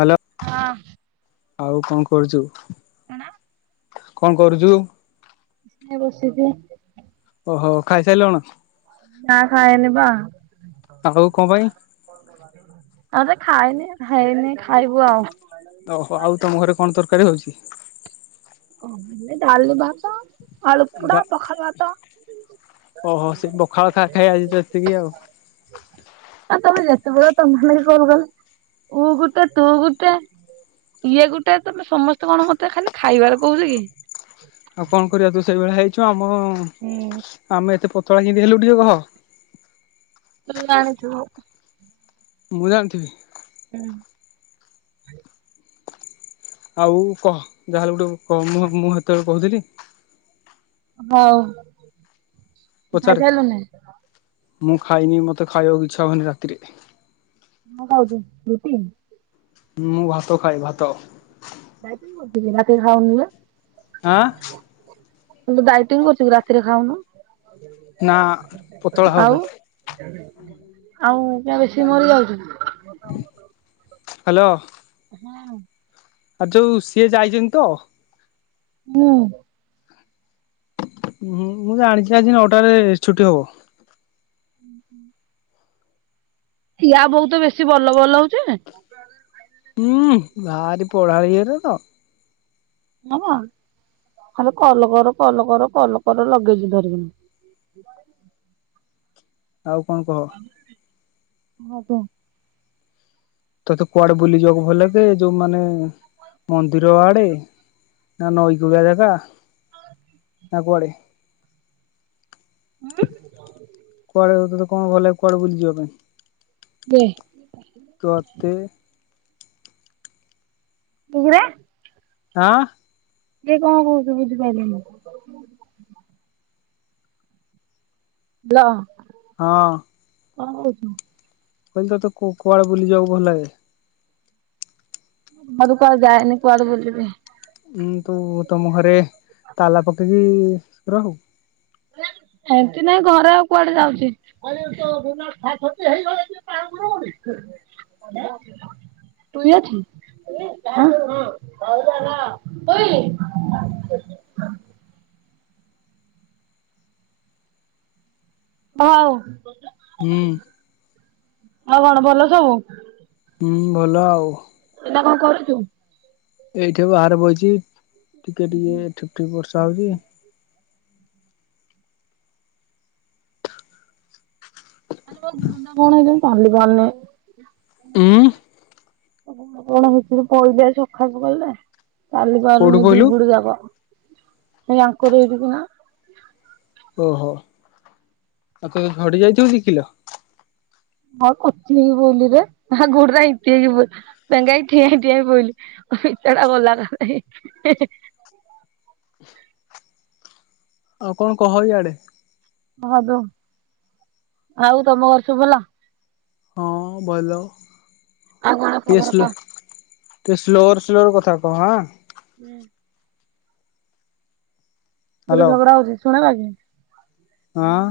Hello ହଁ ଆଉ କଣ କରୁଚୁ? କଣ? କଣ କରୁଚୁ? ବସିଚି। ଓହୋ ଖାଇ ସାଇଲୁଣୁ? ନା ଖାଇନି ପା। ଆ ହଉ କଣ ପାଇଁ? ଆରେ ଖାଇନି -ଖାଇନି ଖାଇବୁ ଆଉ। ଓହୋ ଆଉ ତମ ଘରେ କଣ ତରକାରୀ ହଉଚି? ଏ ଡାଲି, ଭାତ ଆଳୁ ପୋଡା ପଖାଳ ଭାତ। ଓହୋ ସେ ପଖାଳ ଖାଇ ଖାଇ ଆଜି ତ ଏତିକି ଆଉ। ଆଉ ତମେ ଯେତେବେଳେ ତମ ମାନେ କଲ୍ କଲ। ଉ ଗୋଟେ ତୁ ଗୋଟେ ଇଏ ଗୋଟେ ତମେ ସମସ୍ତେ କଣ ମତେ ଖାଲି ଖାଇବାରେ କହୁଚ କି। ଆଉ କଣ କରିବା ତୁ ସେଇଭଳିଆ ହେଇଚୁ ଆମ ଆମେ ଏତେ ପତଳା କିନ୍ତି ହେଲୁ ଟିକେ କହ। ଜାଣିଚୁ। ମୁଁ ଜାଣିଥିବି। ହୁଁ। ଆଉ କହ ଯାହାହେଲେ ଗୋଟେ ମୁଁ -ମୁଁ ହେତେବେଳେ କହୁଥିଲି। ହଉ। ତୁ ପଚାରେ ଖାଇସାରିଲୁନି? ମୁଁ ଖାଇନି ମତେ ଖାଇବାକୁ ଇଚ୍ଛା ହବନି ରାତିରେ। କଣ୍ ଖାଉଚୁ ରୁଟି? ମୁଁ ଭାତ ଖାଏ ଭାତ। କାଇଁ ତୁ ରୁଟି ରାତିରେ ଖାଉନୁ ବେ। ଆଁ। କିନ୍ତି ଡାଇଟିଂ କରୁଚୁ ରାତିରେ ଖାଉନୁ। ନା ପତଳା ହବା ଆଉ। ପାଇଁ ଆଉ କିଆଁ ବେଶୀ ମୋର ଯାଉଚି କି? ହ୍ୟାଲୋ। ହଁ। ଆ ଯୋଉ ସିଏ ଯାଇଚନ୍ତି ତ। ହଁ। ହୁଁ ମୁଁ ଜାଣିଛିି ଆଜି ନଅଟ ରେ ଛୁଟି ହବ। ହୁଁ ହୁଁ। ଇଆ ବହୁ ତ ବେଶୀ ବଲ ବଲ ହଉଚି। ହୁଁ ଭାରି ପଢ଼ାଳି ଏରା ତ। ହଁ ଖାଲି କଲ କର କଲ କର କଲ କର ଲଗେଇଚି ଧରିକିଣି। ଆଉ କଣ କହ। ଆଉ କଣ। ତୋତେ କୁଆଡେ ବୁଲି ଯିବାକୁ ଭଲ ଲାଗେ ଯୋଉ ମାନେ ମନ୍ଦିର ଆଡେ। ନା ନଈକୁଳିଆ ଜାଗା। ଆ କୁଆଡେ। ହୁଁ। କୁଆଡେ ଯାଇଥିଲେ କଣ କଲେ କୁଆଡେ ବୁଲିଯିବା ପାଇଁ। ବେ ତୋଅତେ ପୁଉରା ହଁ। ସିଏ କଣ କହୁଚୁ ବୁଝିପାଇଲିନି। ବ୍ଲ ହଁ। ଅ ହଉ କହିଲି ତ ତତେ କୁଆଡେ ବୁଲିି ଜିବାକୁ ଭଲ ଲାଗେ। ମୁଁ ତ କୁଆଡେ ଯାଇନି କୁଆଡେ ବୁଲିବି। ଉଁ ତୁ ତମ ଘରେ ତାଲା ପକେଇକି ରହୁ। ଏମିତି ନାଇଁ ଘର ଆଉ କୁଆଡେ ଯାଉଚି। [unintelligible] ତୁ ଯାଇଛି। [unintelligible] ଭାଉ ହୁଁ। ଆଉ କଣ ଭଲ ସବୁ। ହୁଁ ଭଲ ଆଉ। ଏଇନା କଣ କରୁଚୁ। ଏଇଠି ବାହାରେ ବଇଚି ଟିକେ ଟିକେ ଠୁକ୍ ଠୁକ୍ ବର୍ଷା ହଉଚି। ମୋ ଗୋଡ ଟା କଣ ହଉଚି ଯେ ମୁଁ ଚାଲି ପାରୁନେଇ। ଉଁ କଣ କଣ ହେଇଚି ସକାଳୁ ସକାଳୁ ଯେ [unintelligible] ଚାଲି କୋଉଠୁ ପାରୁନି କହିଲୁ ଦିଗୁଡ ଯାକ। ଆଙ୍କର ଏଇଠି କିଆଁ। ଓହୋ ଆଉ ତୁ ଝଡି ଯାଇଥିବୁ ଦି କିଲ। ହଁ କଚିକି ପଇଲି ରେ ଆ ଗୋଡରା ହେଇତି ହେଇକି ପଇ ପେଙ୍ଗା ହେଇ ଠିଆ ହେଇ ଠିଆ ହେଇ ପଇଲି ଅ ପିଚା ରା ଗଲା ଆ ହେ ହେ। ଆଉ କଣ କହ ଇଆଡେ। ହ ଦୋ ଆଉ ତମ ଘରେ ସବୁ ଭଲ। ହଁ ବଲ ଆଉ କଣ ଖବର ଟେଷ୍ଟ ର କହ ଟିକେ ସ୍ଲୋରେ ସ୍ଲୋରେ କଥା କହ ଆଁ। ହୁଁ। ଗୋଟେ ହ୍ୟାଲୋ ଝଗଡ଼ା ହଉଚି ଶୁଣା ଯାଉଚି। ହଁ।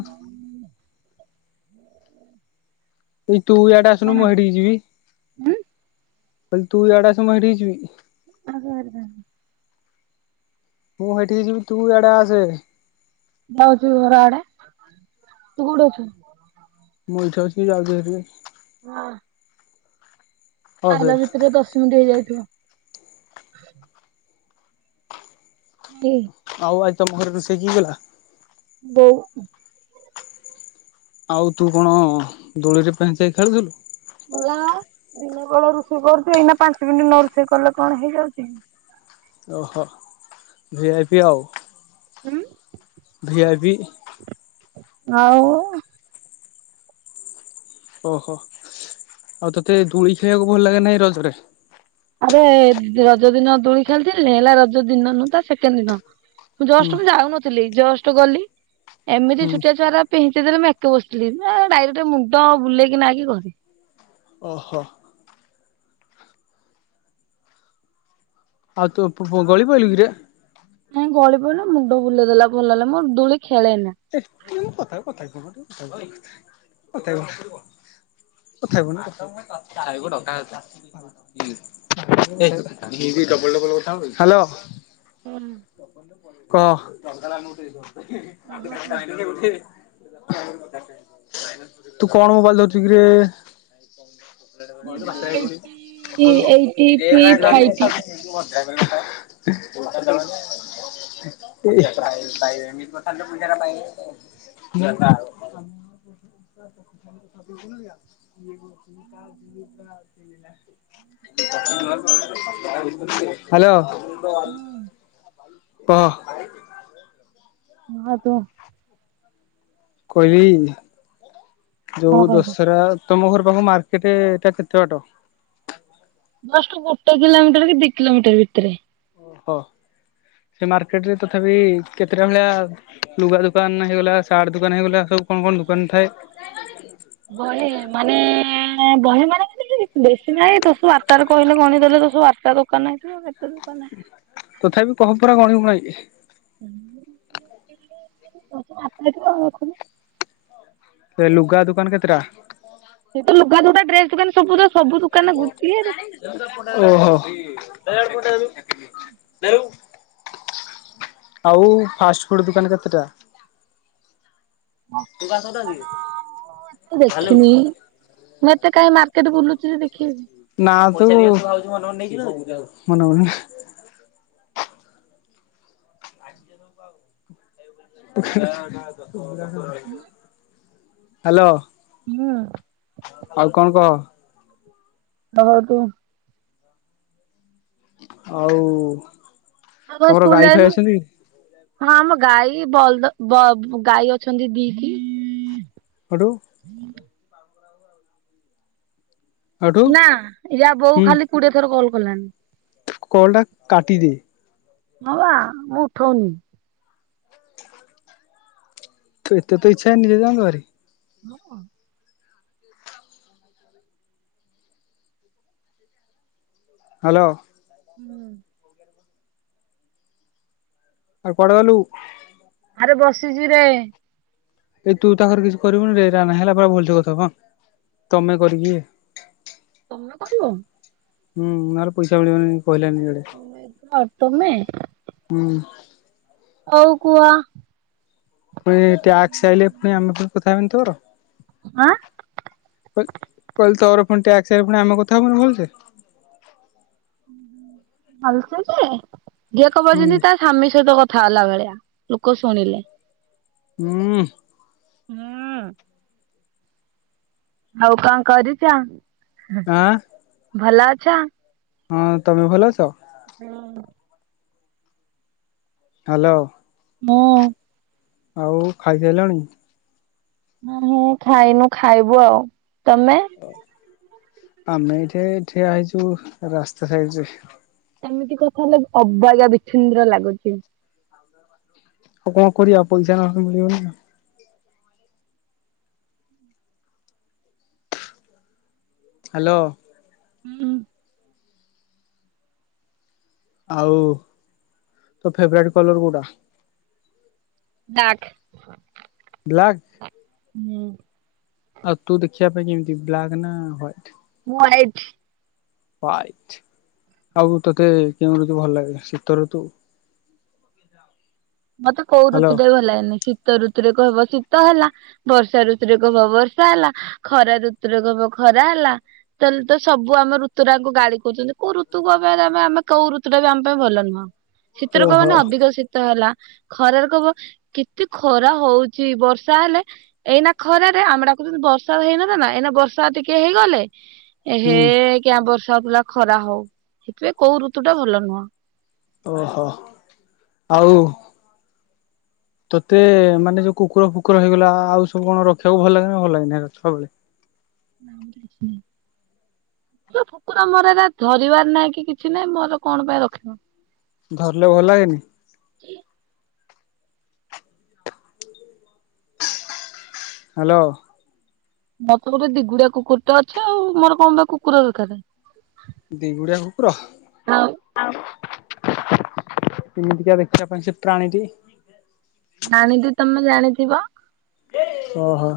ଏଇ ତୁ ଇଆଡେ ଆସୁନୁ କଣ ମୁଁ ହେଠିକି ଯିବି। [unintelligible] କହିଲି ତୁ ଇଆଡ଼େ ଆସେ ମୁଁ ହେଠିକି ଯିବି। [unintelligible] ମୁଁ ହେଇଠିକି ଯିବି ତୁ ଇଆଡେ ଆସେ ହେରି। ଯାଉଚି ଘର ଆଡେ ତୁ କୋଉଠି ଅଛୁ? ମୁଁ ଏଇଠି ଅଛି ଯାଉଛି ହେରି। ହଁ। ହଉ ସେ ଆଇଲା ଭିତରେ ଦଶ ମିନିଟ୍ ହେଇଯାଇଥିବ। ହୁଁ। ଆଉ ଆଜି ତମ ଘରେ ରୋଷେଇ କିଏ କଲା? ବୋଉ। ଆଉ ତୁ କଣ ଦୋଳିରେ ପେହଞ୍ଚାଇ ଖେଳୁଥିଲୁ। ମଲା ଦିନବେଳା ରୋଷେଇ କରୁଛି ଏଇନା ପାଞ୍ଚ ମିନିଟ ନ ରୋଷେଇ କଲେ କଣ ହେଇଯାଉଛି? ଓହୋ ଭି ଆଇ ପି ଆଉ ଭି ଆଇ ପି। ଆଉ ଓହୋ ଆଉ ତତେ ଦୂଳି ଖେଳିବାକୁ ଭଲ ଲାଗେ ନା ଏ ରଜରେ? ଆରେ ରଜ ଦିନ ଦୋଳି ଖେଳିଥିଲି ହେଲା ରଜ ଦିନ ନୁହ ତା ସେକେଣ୍ଡ ଦିନ। ହୁଁ ଜଷ୍ଟ ମୁଁ ଯାଉନଥିଲି ଜଷ୍ଟ ଗଲି। ଏମିତି ହୁଁ ଛୁଟିଆ ଛୁଆ ପିଙ୍କେଇ ଦେଲେ ମୁଁ ଏକା ବସିଥିଲି ଡାଇରେକ୍ଟ ମୁଣ୍ଡ ବୁଲେଇକିନା ଘରକୁ। ଓହୋ। ଆଉ ତୁ ଫୁ ଗଳିପଇଲୁ କିରେ? ନାଇଁ ଗଳି ପଡିଲି ମୁଣ୍ଡ ବୁଲେଇଦେଲା ଭଲ ହେଲା ମୋର ଦୁଳି ଖେଳେନା। ଏ କଥା କଥା କ କ କଥା କ କଥା ହେବୁ ନା କଥା ହେବୁ ଆଉ ଡକା ହେଉଥିଲା। ହେଲୋ। ହୁଁ। କ ତୁ କଣ ମୋବାଇଲ ଧରୁଛୁ କିରେ? [unintelligible] [unintelligible] ଭିବୋ କାଲୁ ଏଇଟି ଏଇଟି ଥ୍ରୀ ଫାଇଭ୍। ପୂଜାର ପାଇଁ [unintelligible] [inaudible] ହାଲୋ। ପ ହ କୁହ। କହିବି କଣ ଯୋଉ କହିବୁ ଦଶହରା। ତମ ଘର ପାଖ ମାର୍କେଟଟା କେତେ ବାଟ? ଜଷ୍ଟ ଗୋଟେ କିଲୋମିଟର କି ଦି କିଲୋମିଟର ଭିତରେ। ଓହୋ ସେ ମାର୍କେଟ ରେ ତଥାପି କେତେଟା [unintelligible] ଲୁଗା ଦୋକାନ ହେଇଗଲା ସାର୍ଟ ଦୋକାନ ହେଇଗଲା ସବୁ କଣ କଣ ଦୋକାନ ଥାଏ? ବହେ ମାନେ ବହେ ମାନେ [unintelligible] ବେଶୀ ନାହିଁ ତ ତୁ ଆଟଟା ରୁ କହିଲେ ଗଣି ଦେଲେ ତ ସେଇ ଆଠଟା ଦୋକାନ ହେଇଥିବ ଆଉ କେତେ ଦୋକାନ? ତଥାପି ପହମ୍ପରା ଗଣିବ ନାଇଁକି। [inaudible] କ ରଖୁ ସେ ଲୁଗା ଦୋକାନ କେତେଟା? ସେଇଟା ଲୁଗା, ଡ୍ରେସ ଦୋକାନ ସବୁ ତ ସବୁ ଦୋ ଓହୋ। ଆଉ ଫାଷ୍ଟ ଫୁଡ ଦୋକାନ କେତେଟା। [unintelligible] ମୁଁ ଦେଖିନି ମୁଁ ଏତେ କାଇଁ ମାର୍କେଟ ବୁଲୁଛି ଯେ ଦେଖିବି। ନା ତୁ ମନେ ମନେ। [unintelligible] ହାଲୋ। ହୁଁ। ଆଉ କଣ କହ। ତମେ କୁହ। ଆଉ। ଆଉ କଣ ତମର ସ୍କୁଲ ଗାଈ ଫାଇ ଯାଇନୁ। ଅଛନ୍ତି ହଁ ଆମ ଗାଈ ବଲଦ ବ ଗାଈ ଅଛନ୍ତି ଦିଟି। ସେଠୁ। [inaudible] ହଠୁ ନା ୟା ବୋଉ ହୁଁ ଖାଲି କୁଡିଏ ଥର କଲ୍ କଲାଣି। କଲ୍ ଟା କାଟିଦେ। ହଁ ବା ମୁଁ ଉଠଉନି। ତୋ ଏତେ ତ ଇଚ୍ଛା ନିିଜେ ଯାଆନ୍ତୁ ଭାରି। ମୋ କଣ। ହ୍ୟାଲୋ। ହୁଁ। ଆଉ କୁଆଡେ ଗଲୁ। ଆରେ ବସିଛି ରେ। ଏଇ ତୁ ତାଖରେ କିଛି କରିବୁନି ରେ ରା ନା ହେଲା ପୁରା ଭଲସ କଥା ହ ତମେ କରିକି। ତମେ କରିବ। ହୁଁ ନହେଲେ ପଇସା ମିଳିବନି କହିଲାନି ଏଟେ। ହୁଏ ତ ତମେ। ହୁଁ। ହଉ କୁହ। ପୁଣି ଟ୍ୟାକ୍ସ ଆଇଲେ ପୁଣି ଆମେ କଥା ହେବାନି ତୋର। ଆଁ। କହିଲି କହିଲି ତୋର ପୁଣି ଟ୍ୟାକ୍ସ ଆସିଲେ ପୁଣି ଆମେ କଥା ହବାନି ଭଲସେ। ହୁଁ ହୁଁ ଭଲସେ ଯେ ଯିଏ ଖବର ହୁଁ ଯେମିତା। ସ୍ୱାମୀ ସହିତ କଥା ହେଲା ଭଳିଆ ଲୋକ ଶୁଣିଲେ। ହୁଁ। ହଁ। ଆଉ କଣ କରିଛ ଆଁ ଭଲ ଅଛ। ହଁ ତମେ ଭଲ ଅଛ। ହଁ। ହ୍ୟାଲୋ। ମୁଁ। ଆଉ ଖାଇସାଇଲଣି। ନା ମୁଁ ଖାଇନୁ ଖାଇବୁ ଆଉ ତମେ। ଆମେ ଏଠି ଠିଆ ହେଇଛୁ ରାସ୍ତା ସାଇଡରେ। ଏମିତି କଥା ହେଲେ ଅବାଗୀଆ ବି୍ଛୁନ୍ଦ୍ର ଲାଗୁଛି। ଆଉ କଣ କରିବା ପଇସା ନହେଲେ ମିଳିବନି। ହ୍ୟାଲୋ। ହୁଁ। ଆଉ ତୋ ଫେବ୍ରାଇଟ୍ କଲର୍ କୋଉଟା। ବ୍ଲାକ୍। ବ୍ଲାକ୍? ହୁଁ। ଆଉ ତୁ ଦେଖିବା ପାଇଁ କେମିତି ବ୍ଲାକ୍ ନା ହ୍ୱଇଟ୍? ମୁଁ ହ୍ୱାଟ୍ ହୁଆଇଟ ଆଉ ତୋତେ କେଉଁ ଋତୁ ଭଲ ଲାଗେ ଶୀତ ଋତୁ [inaudible] ମତେ କଉ ହ୍ୟାଲୋ ଋୁତୁ ଟା ବି ଭଲ ଲାଗେନି। ଶୀତ ଋତୁରେ କହିବ ଶୀତ ହେଲା ବର୍ଷା ଋତୁରେ କହିବ ବର୍ଷା ହେଲା। ଖରା ରୁତୁରେ କହିବ ଖରା ହେଲା। ତାହେଲେ ତ ସବୁ ଆମ ଋତୁଟା କୁ ଗାଳି କୁଛନ୍ତି କୋଉ ଋତୁକୁ ଆମେ କୋଉ ଋତୁଟା ବି ଆମ ପାଇଁ ଭଲ ନୁହଁ। ଶୀତ ରେ କହିବ ଓହୋ ନା ଅଧିକ ଶୀତ ହେଲା। ଖରାରେ କହିବ କେତେ ଖରା ହଉଛି। ବର୍ଷା ହେଲେ ଏଇନା ଖରରେ ଆମଡାକୁ ବର୍ଷା ହେଇନଥା ନା ଏଇନା ବର୍ଷା ଟିକେ ହେଇଗଲେ ଏ ହେ ହୁଁ କିଆ ବର୍ଷା ହଉଥିଲା ଖରା ହଉ ସେଇଥିପାଇ କୋଉ ଋତୁ ଟା ଭଲ ନୁହଁ। ଓହୋ ଆଉ। ତୋତେ ମାନେ ଯୋଉ କୁକୁର ଫୁକୁର ହେଇଗଲା ଆଉ ସବୁ କଣ ରଖିବାକୁ ଭଲ ଲାଗେନ ଭଲ ଲାଗେନ ଛୁଆବେଳେ। ନମତେ କିଛି କୁକୁର ଫୁକୁର ଏରା ମୋର ଏ ଧରିବାର ନାଇଁ କି କିଛି ନାହିଁ ମୋର କଣ ପାଇଁ ରଖିବ। ଧରିଲେ ଭଲ ଲାଗେନି। ହ୍ୟାଲୋ। ମୋତ ଗୋଟେ ଦିଗୁଡିଆ କୁକୁର ଟା ଅଛି ଆଉ ମୋର କଣ ବା କୁକୁର ଦରକାର। ଦିଗୁଡ଼ିଆ କୁକୁର। ଆଉ କେମିତିକା ଦେଖିବା ପାଇଁ ସେ ପ୍ରାଣୀଟି। ପ୍ରାଣୀ ଟି ତମେ ଜାଣିଥିବ। ଓହୋ।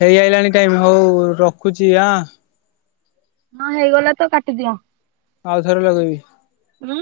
ହେଇ ଆଇଲାଣି ଟାଇମ ହଉ ରଖୁଛି ଆଁ। ହଁ ହେଇଗଲା ତ କାଟିଦିଅ। ଆଉଥରେ ଲଗେଇବି। ଉଁ